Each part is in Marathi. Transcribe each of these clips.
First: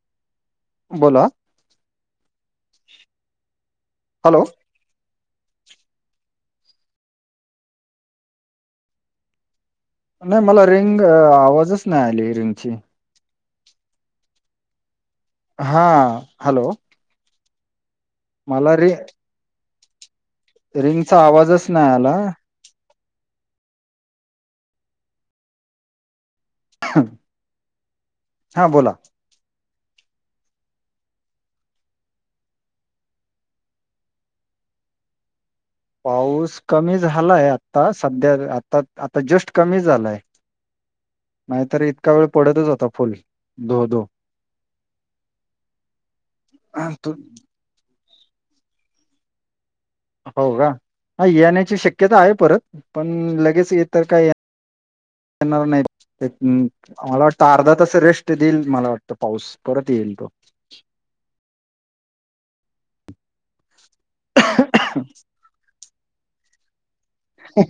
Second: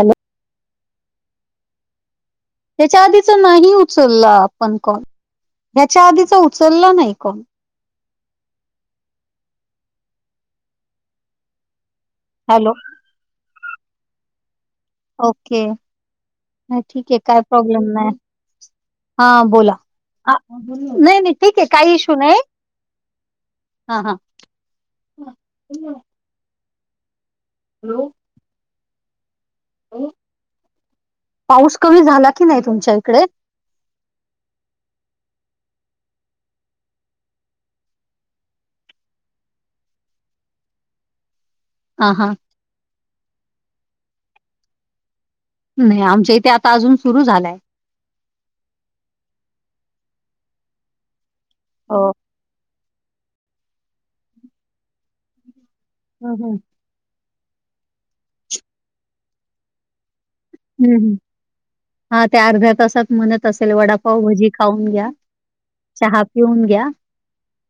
हॅलो बोला ह्याच्या आधीचा नाही उचलला हॅलो आपण कॉल ह्याच्या आधीचा उचलला नाही कॉल. नाही मला रिंग आवाजच नाही आली रिंगची हॅलो ओके हा हॅलो म ठीक आहे काय प्रॉब्लेम नाही. मला री हा बोला नाही नाही ठीक आहे आवाजच काही इशू आला नाही हा हा [inaudible] हॅलो हा बोला. हम्म, पाऊस झाला की नाही तुमच्या इकडे? पाऊस कमी झालाय आता सध्या, आता-आता जस्ट कमी झालाय. नाहीतर हा इतका वेळ हा पडतच होता. फुल धो-धो. नाही, आमच्या इथे आता अजून सुरू झालंय. हो का? येण्याची हो शक्यता आहे परत. पण लगेच हे तर काय, येणार नाहीत, हम्म. मला वाटतं अर्धा तसा रेस्ट देईल, मला वाटतं पाऊस, परत येईल तो. हम्म-हम्म, हा ते अर्ध्या तासात म्हणत असेल वडाप पावभाजी तो खाऊन घ्या. चहा पिऊन घ्या.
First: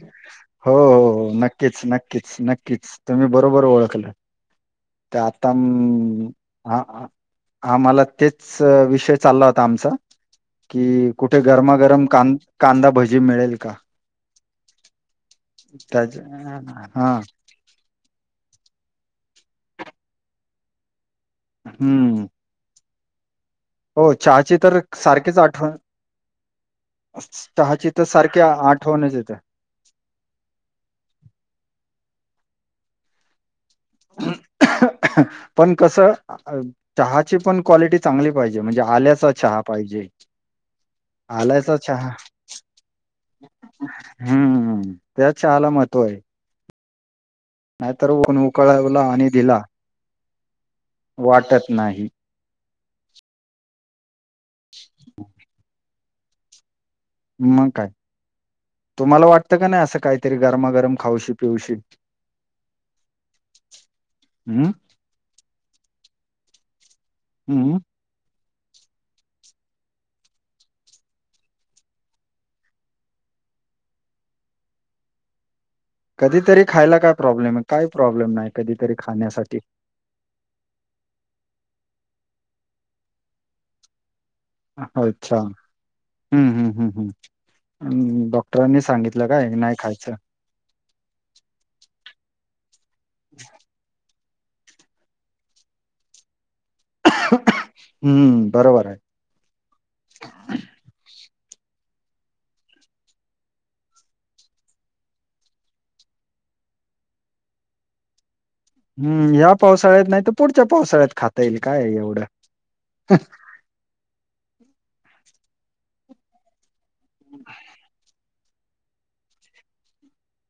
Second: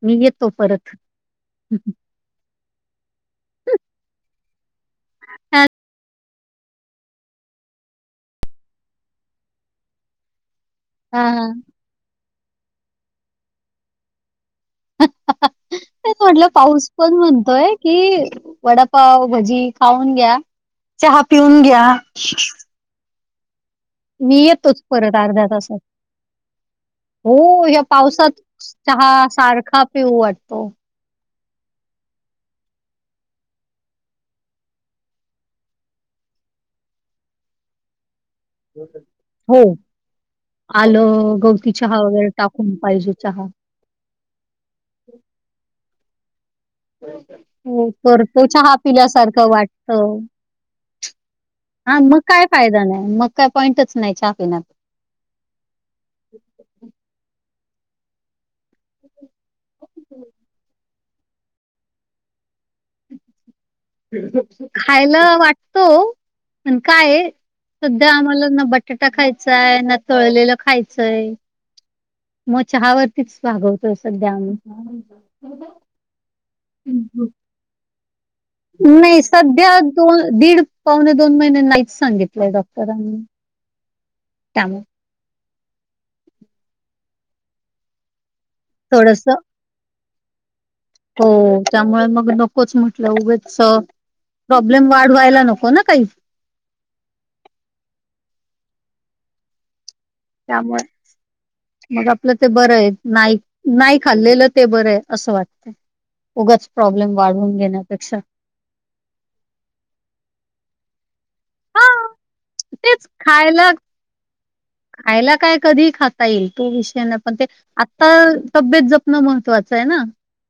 मी येतो परत हो-हो-हो, नक्कीच नक् नक्कीच-नक्कीच, तुम्ही बरोबर ओळखलं, तर आता हा, आम्हाला तेच विषय चालला होता आमचा कि हा कुठे हा गरमागरम कांदा भजी मिळेल का? त्याच हा. कि वडापाव भजी खाऊन घ्या. चहा पिऊन घ्या. हम्म हो मी चहाची तर येतोच परत सारखीच अर्ध्या आठवण तासात हो, या चहाची तर सारखी पावसात आ- आठवणच चहा येते सारखा पिऊ वाटतो. पण कस, चहाची पण क्वालटी चांगली पाहिजे, म्हणजे आल्याचा चहा हो पाहिजे. आलं, गवती चहा, वगैरे टाकून पाहिजे चहा. हम्म, त्या चहाला महत्व आहे. हो नाहीतर तर, ऊन तो चहा उकळवला आणि पिल्यासारखं दिला वाटतो. त, वाटत हा नाही मग काय फायदा नाही. मग काय पॉईंटच नाही चहा पिण्यात. [inaudible] मग काय, तुम्हाला वाटतं का नाही असं काहीतरी गरमागरम खाऊशी पिऊशी? हम्म खायला वाटतो. पण काय आहे. हम्म. सध्या आम्हाला, न बटाटा खायचाय, न तळलेलं खायचंय. मग चहा वरतीच भागवतो सध्या आम्ही. कधीतरी खायला काय प्रॉब्लेम आहे. काही प्रॉब्लेम नाही. कधीतरी नाही, खाण्यासाठी सध्या दोन, दीड, पावणे दोन महिने नाहीच सांगितलंय डॉक्टरांनी. त्यामुळे अच्छा, हम्म-हम्म-हम्म-हम्. डॉक्टरांनी थोडस सांगितलं काय, नाही खायचं? हो, त्यामुळे मग नकोच म्हटलं, उगाच प्रॉब्लेम वाढवायला नको ना काही. हम्म, बरोबर आहे. त्यामुळे मग आपलं ते बरं आहे. नाही, नाही खाल्लेलं ते बरं आहे असं वाटत. उगाच प्रॉब्लेम वाढवून घेण्यापेक्षा. हम्म, या पावसाळ्यात नाही तर, पुढच्या पावसाळ्यात खाता येईल, हा काय एवढं. तेच खायला, खायला काय कधी खाता येईल, तो विष पण ते, आता तब्येत जपणं महत्वाचं आहे ना.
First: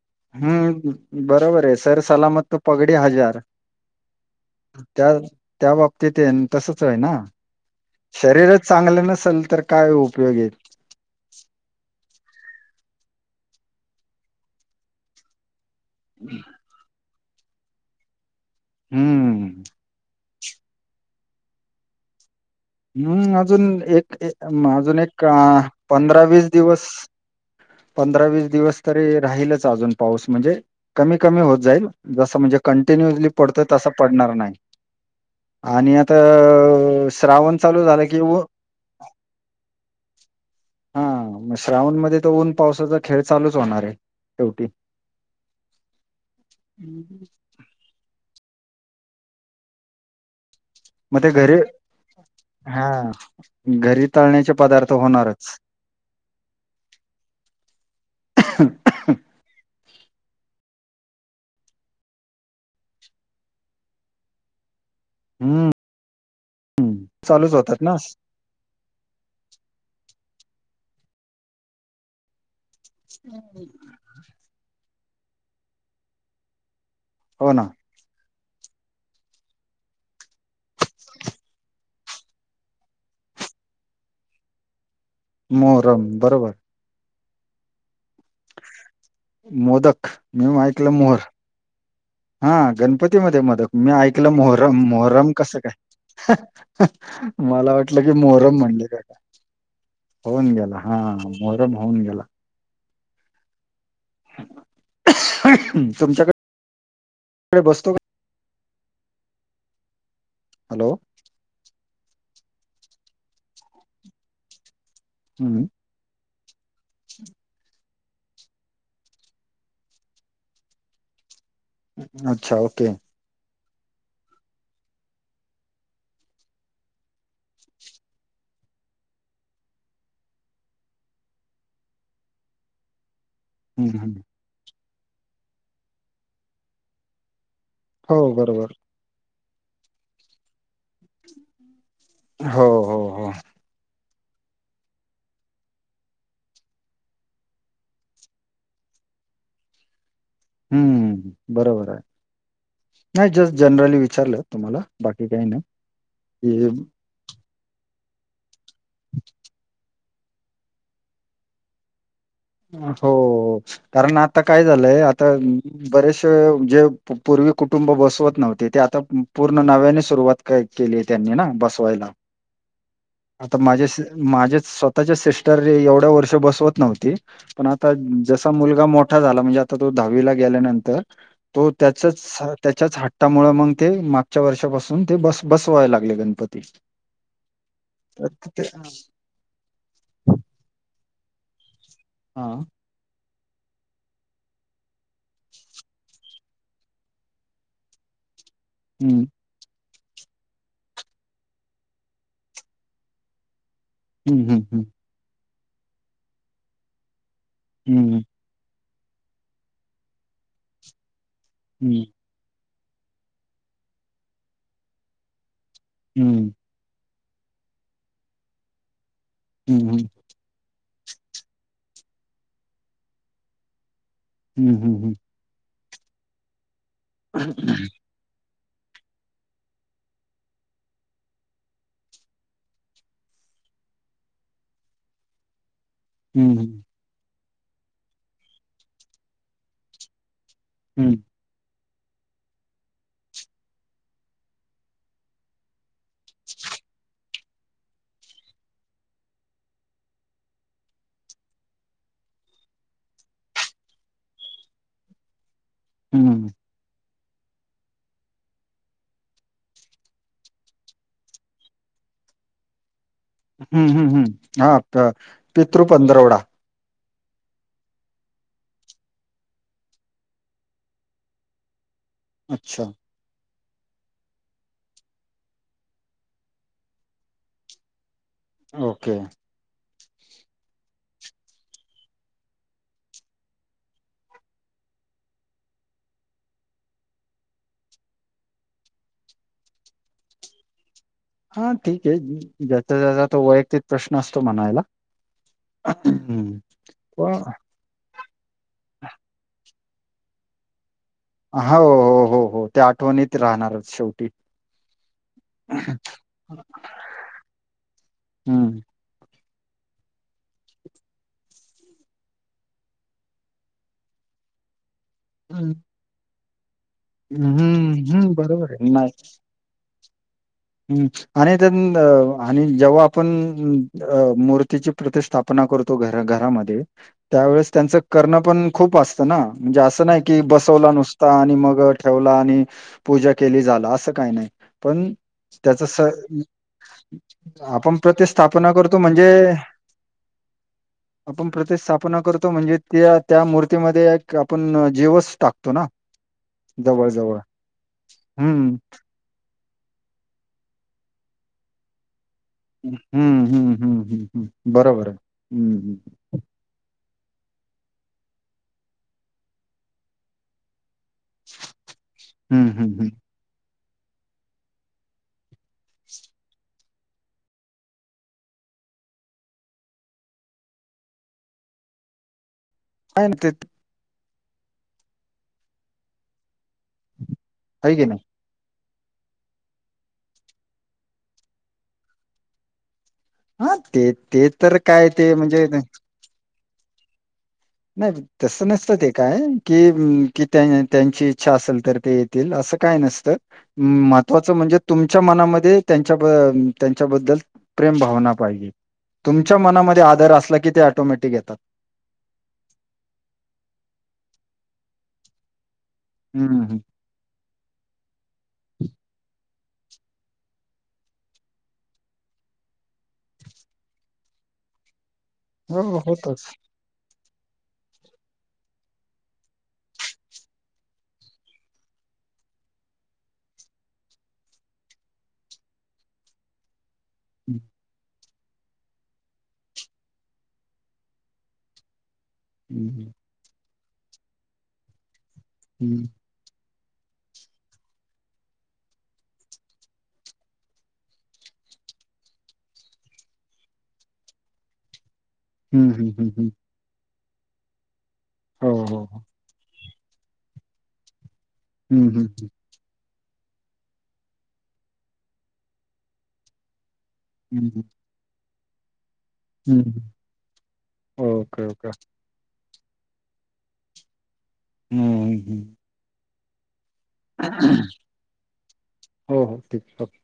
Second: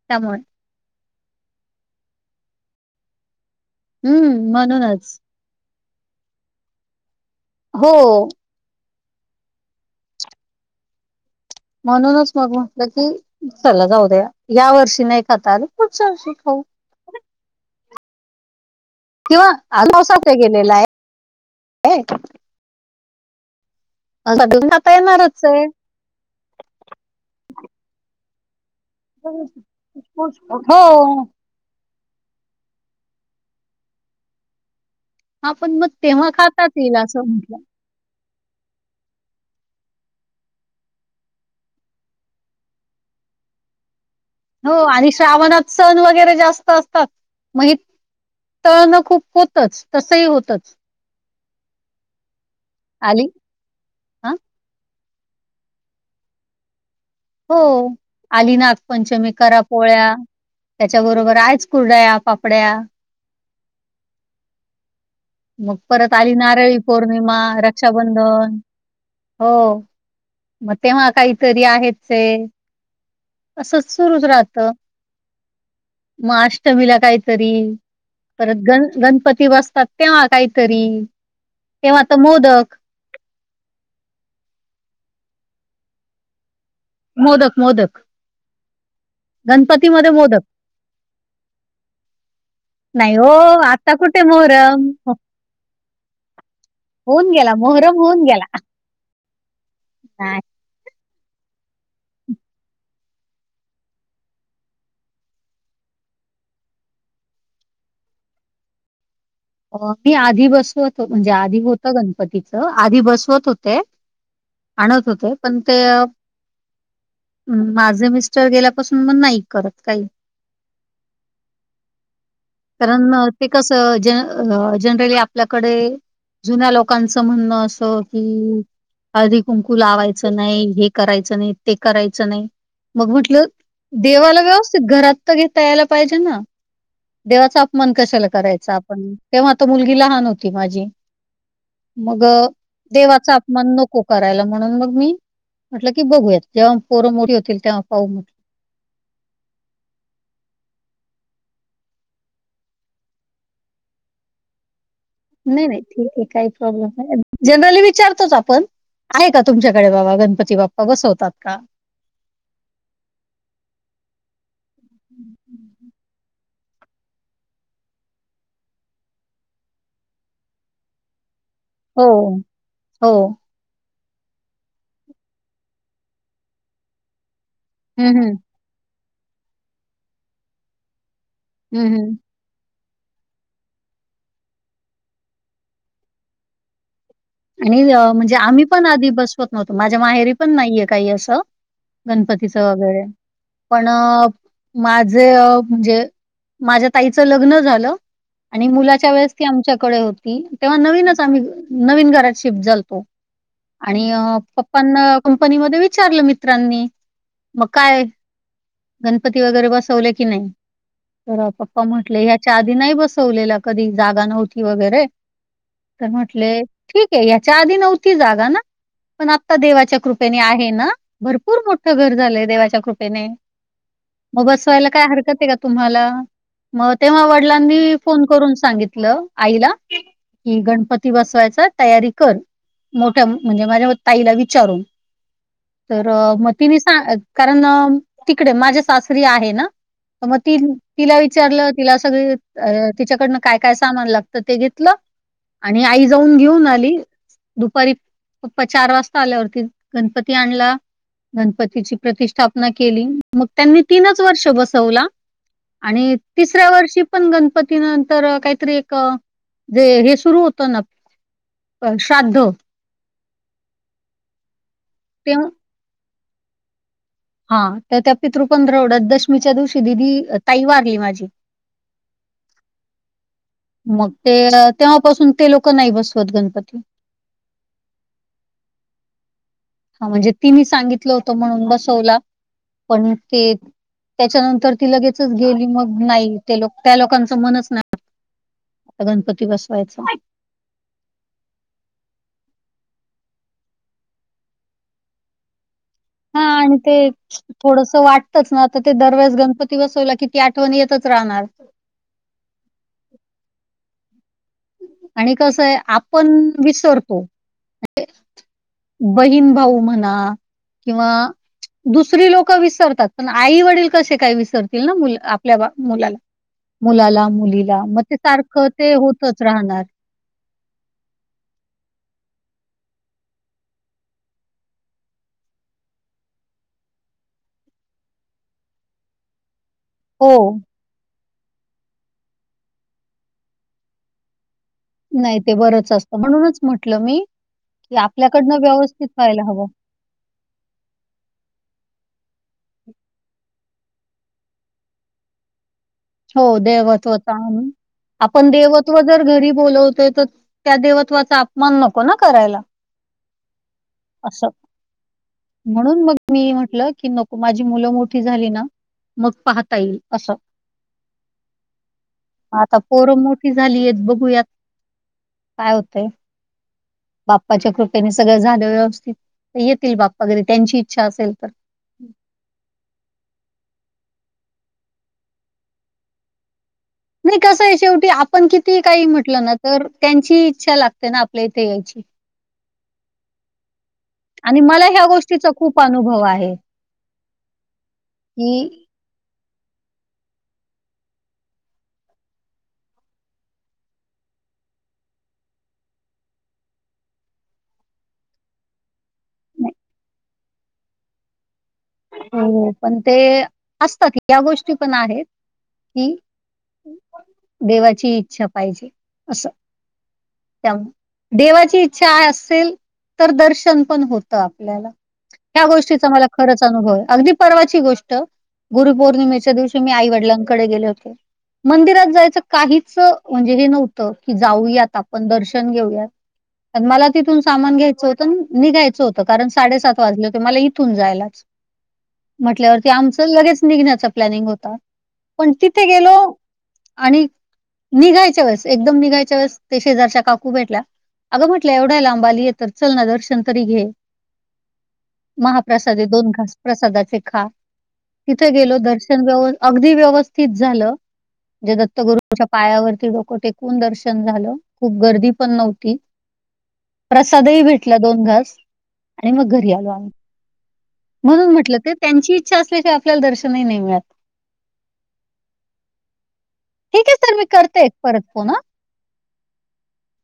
त्या हम्म, बरोबर आहे. सर सलामत तर पगडी हजार, हम्म त्या म्हणूनच त्या बाबतीत तसच आहे ना, हो शरीरात चांगलं नसेल तर काय उपयोग आहेत. म्हणूनच मग म्हटलं की चला जाऊ दे या वर्षी नाही खाता आलं पुढच्या वर्षी खाऊ. हम्म किंवा पावसाच गेलेला आहे [unintelligible] हम्म अजून एक खाता अजून एक अ येणारच आहे पंधरा वीस दिवस पंधरा वीस दिवस तरी राहीलच अजून पाऊस म्हणजे हो कमी कमी होत जाईल. जसं म्हणजे कंटिन्युअसली पडतोय तसं पडणार नाही. आपण मग आणि आता तेव्हा खातात येईल असं श्रावण म्हटलं चालू झालं कि हा मग श्रावण मध्ये तर ऊन पावसाचा खेळ चालूच होणार आहे. शेवटी. हो आणि श्रावणात सण वगैरे जास्त हं. असतात. मग हि तळणं खूप होतं तसही होतच. ते घरी हा आली घरी हा तळण्याचे पदार्थ होणारच. हो आली नागपंचमी करा पोळ्या. त्याच्या बरोबर आहेच कुरड्या पापड्या हं, मग परत आली नारळी पौर्णिमा चालूच होतात ना. रक्षाबंधन. हो मग तेव्हा आता ही करी आहेचे. असचं सुरुच राहत मग अष्टमिला काय तरी हो ना, परत गण गणपती बसतात तेव्हा काही तरी तेव्हा तर मोदक मोहरम बरोबर मोदक मोदक मोदक मी ऐकलं मोहर हा नाही हो गणपतीमध्ये मोदक मी आता कुठे ऐकलं मोहरम हो- मोहरम कसं काय? होऊन गेला मला मोहरम वाटलं की होऊन गेला. मोहरम म्हणटला की काय नाही होऊन गेला हा मोहरम होऊन गेला तुमच्याकडे बसतो का? मी आधी हॅलो बसवत हो म्हणजे आधी होतं गणपतीचं आधी बसवत होते. आणत होते पण ते हम्म माझे मिस्टर मिस्टर गेल्यापासून मग नाही करत काही. अच्छा ओके कारण ते कसं जन जनरली आपल्याकडे जुन्या लोकांच म्हणणं असं कि हळदी कुंकू लावायचं नाही हे करायचं नाही ते करायचं नाही मग म्हटलं हम्म हम्म देवाला व्यवस्थित घरात तर घेता यायला पाहिजे ना? देवाचा अपमान कशाला हो बरोबर करायचा आपण तेव्हा तर मुलगी लहान होती माझी मग हो हो हो देवाचा आप मग नको करायला म्हणून मग मी म्हटलं की बघूयात जेव्हा पोरं मोठी होतील तेव्हा पाऊ म्हटलं. हम्म बरोबर आहे नाही जस्ट जनरली विचारलं तुम्हाला? बाकी काही नाही नाही ठीक आहे काहीच की प्रॉब्लेम नाही जनरली विचारतोच आपण आहे का तुमच्याकडे बाबा गणपती बाप्पा बसवतात का? हो हो कारण आता काय झालंय आता बरेशे जे पूर्वी कुटुंब बसवत नव्हते ते आता पूर्ण नव्याने सुरुवात केली त्यांनी ना बस हो हो हो माझे माझे स्वतःचे सिस्टर एवढ्या वर्ष बसवत नव्हती. पण आता हम्म हम्म जसा मुलगा मोठा झाला म्हणजे आता तो दहावीला गेल्यानंतर तो हम्म हम्म. त्याचच ह त्याच्याच हट टा त्यामुळ मंग ते मागच्या वर्षापासून ते बस बसवायला लागले गणपती. आणि तर म्हणजे ते आम्ही पण आधी बसवत नव्हतो माझ्या माहेरी पण नाहीये काही अस. हा गणपतीचं वगैरे पण माझ म्हणजे माझ्या ताईच लग्न झालं आणि मुलाच्या हम्म वेळेस ती आमच्याकड हो ती तेव्हा नवीनच आम्ही नवीन घरात शिफ्ट झालतो. आणि हम्म हम्म पप्पांना कंपनीमध्ये विचारलं मित्रांनी. मग काय हम्म गणपती वगैरे बसवले की नाय? तर पप्पा म्हटले ह्या च्या आधी नाय बसवलेला कधी जागा नव्हती वगैरे, तर हम्म म्हटले ठीक ए याच्या आधी नव्हती जागा ना पण आत्ता हम्म देवाच्या हम्म कृ पेने आहे ना भरपूर मोठं घर झालंय देवाच्या कृपेने. मग हम्म हम्म हम्म बसवायला हम्म काय हरकत ए का तुम्हाला मग तेव्हा वडिलांनी फोन करून सांगितल आईला कि गणपती बसवायचाय तयारी कर मोठ्या म्हणजे माझ्या ताईला विचारून. तर हम्म तिने हम्म सां- कारण तिकडे माझ्या सासरी आहे ना मग ती हम्म तिला विचारलं सगळी तिच्याकडनं काय काय सामान लागतं ते घेतलं. आणि आई जाऊन घेऊन दुपारी पप्पा चार वाजता आल्यावरती गणपती आणला. गणपतीची प्रतिष्ठापना केली मग त्यांनी तीनच वर्ष बसवला. आणि हम्म, तिसऱ्या वर्षी पण गणपती नंतर कायतरी एक जे हे सुरू होत ना श्राद्ध. हम्म हम्म हम्म, हा का तेव्हा पितृ पंधरवडा. हा तर त्या पितृ पंधरवड्यात दशमीच्या दिवशी दिदी ताई वारली माझी. अच्छा. मग ते तेव्हा पासून ते लोक नाय बसवत गणपती. ओके. हा म्हणजे तिनी सांगितलं होतं म्हणून बसवला पण ते त्याच्यानंतर ती लगेचच गेली मग नाय ते लोक त्या लोकांचं मनच नाय गणपती बसवायचा. हा ठीक ए ज्याचा त्याचा तो वैयक्तिक प्रश्न असतो म्हणायला. हा हं. आणि ते पण थोडस वाटतंच ना आता ते दरवेळेस गणपती बसवला कि की आठवण येतच राहणार. हो, हो, हो, हो. त्या आठवणीत राहणारच शेवटी. आणि कस आय आपण विसरतो. हं, बहीण भाऊ म्हणा किंवा दुसरी लोकं विसरतात पण आई वडील कशे काय विसरतील ना मुल आपल्या हं, मुलाला. मुलाला, मुलीला हं, म ते हं. सारखं बरोबर ते होतच राहणार. हम्म, आणि त्या आणि जेव्हा आपण अ मूर्तीची प्रतिष्ठा स्थापना करतो घरा घरामध्ये त्यावेळेस त्यांचं करणं पण खूप असतं ना, म्हणजे असं अस नाय हो. की बसवला नुस आणि मग ठेवला आणि पूजा केली झाला असं काय नाय. पण नाय ते त्याचं बरंच स असत म्हणूनच म्हटलं मी कि आपण आपल्याकडनं प्रतिस्थापना करतो व्यवस्थित म्हणजे व्हायला हवं. [inaudible] आपण प्रतिस्थापना करतो म्हणजे, त्या त्या मूर्तीमध्ये एक आपण जीवस टाकतो ना. हो देवदत्त जवळ-जवळ. आहे आपण हं. देवत्वत जर घरी बोलवतो तर त्या देवत्वाचा अपमान नको ना करायला. हम्म हम्म हम्म हम्म असं. हम्म बरोबर आहे हम्म म्हणून मग मी म्हटलं की नको माझी मुलं मोठी झाली ना मग पाहता येईल असं [inaudible] आता हं. पोरं मोठी झालीय बघूयात काय होतंय. बाप्पाच्या कृपेने सगळं झालं व्यवस्थित येतील बाप्पा वगैरे त्यांची इच्छा असेल तर, यन ते [inaudible] नाही कस ये आहे की शेवटी नाही आ पण किती काही म्हटलं ना तर त्यांची इच्छा लागते ना आपल्या इथे यायची. हा ते ते आणि तर मला ह्या काय ते गोष्टीचा म्हणजे खूप अनुभव आहे. नाही तसं की नसतं ते काय, कि कि त्यां त्यांची इच्छा असेल तर ते येतील असं काय नसतं, महत्त्वाचं म्हणजे तुमच्या मनामध्ये त्यांच्या त्यांच्याबद्दल, प्रेम भावना पाहिजे तुमच्या मनामध्ये आदर असला की ते ऑटोमॅटिक येतात. हो पण ते असतात या गोष्टी पण आहेत कि, हम्म देवाची इच्छा पाहिजे असं त्यामुळे, देवाची इच्छा असेल तर दर्शन पण होतं आपल्याला. त्या हो हो, गोष्टीचं मला होतच खरच य अगदी परर्वाची गोष्ट गुरुपौर्णिमेच्या दिवशी मी आई वडिलांकडे गेले होते, मंदिरात जायचं काहीच म्हणजे हे नव्हतं की जाऊयात आपण दर्शन घेऊयात, पन मला तिथून सामान घ्यायचं होत. पण निघायचं होतं कारण साडेसात वाजले होते मला इथून जायलाच. म्हटल्यावरती हम्म हम्म आमचं लगेच निघण्याचा प्लॅनिंग होता पण तिथे हम्म गेलो, आणि निघायच्या वेळेस एकदम निघायच्या वेळेस ते शेजारच्या काकू भेटल्या, अगं म्हटलं एवढा लांबाली येतात चल ना दर्शन तरी घे. हम्म महाप्रसाद हम्म दोन हम्म. घास प्रसादाचे खा- तिथे हो गेलो हो हो. दर्शन व्यव अगदी व्यवस्थित झालं. म्हणजे हम्म दत्तगुरूंच्या हम्म पायावरती डोकं टेकून दर्शन झालं खूप गर्दी पण नव्हती. प्रसादही ही हम्म भेटला दोन घास आणि मग घरी हम्म आलो. हम्म. म्हणून ओके म्हटलं ओके ते त्यांची इच्छा असली की आपल्याला दर्शनही नाही मिळतं. हम्म ठीक आहे सर मी करते हम्म. परत फोन हा. हो हो ठीक आहे.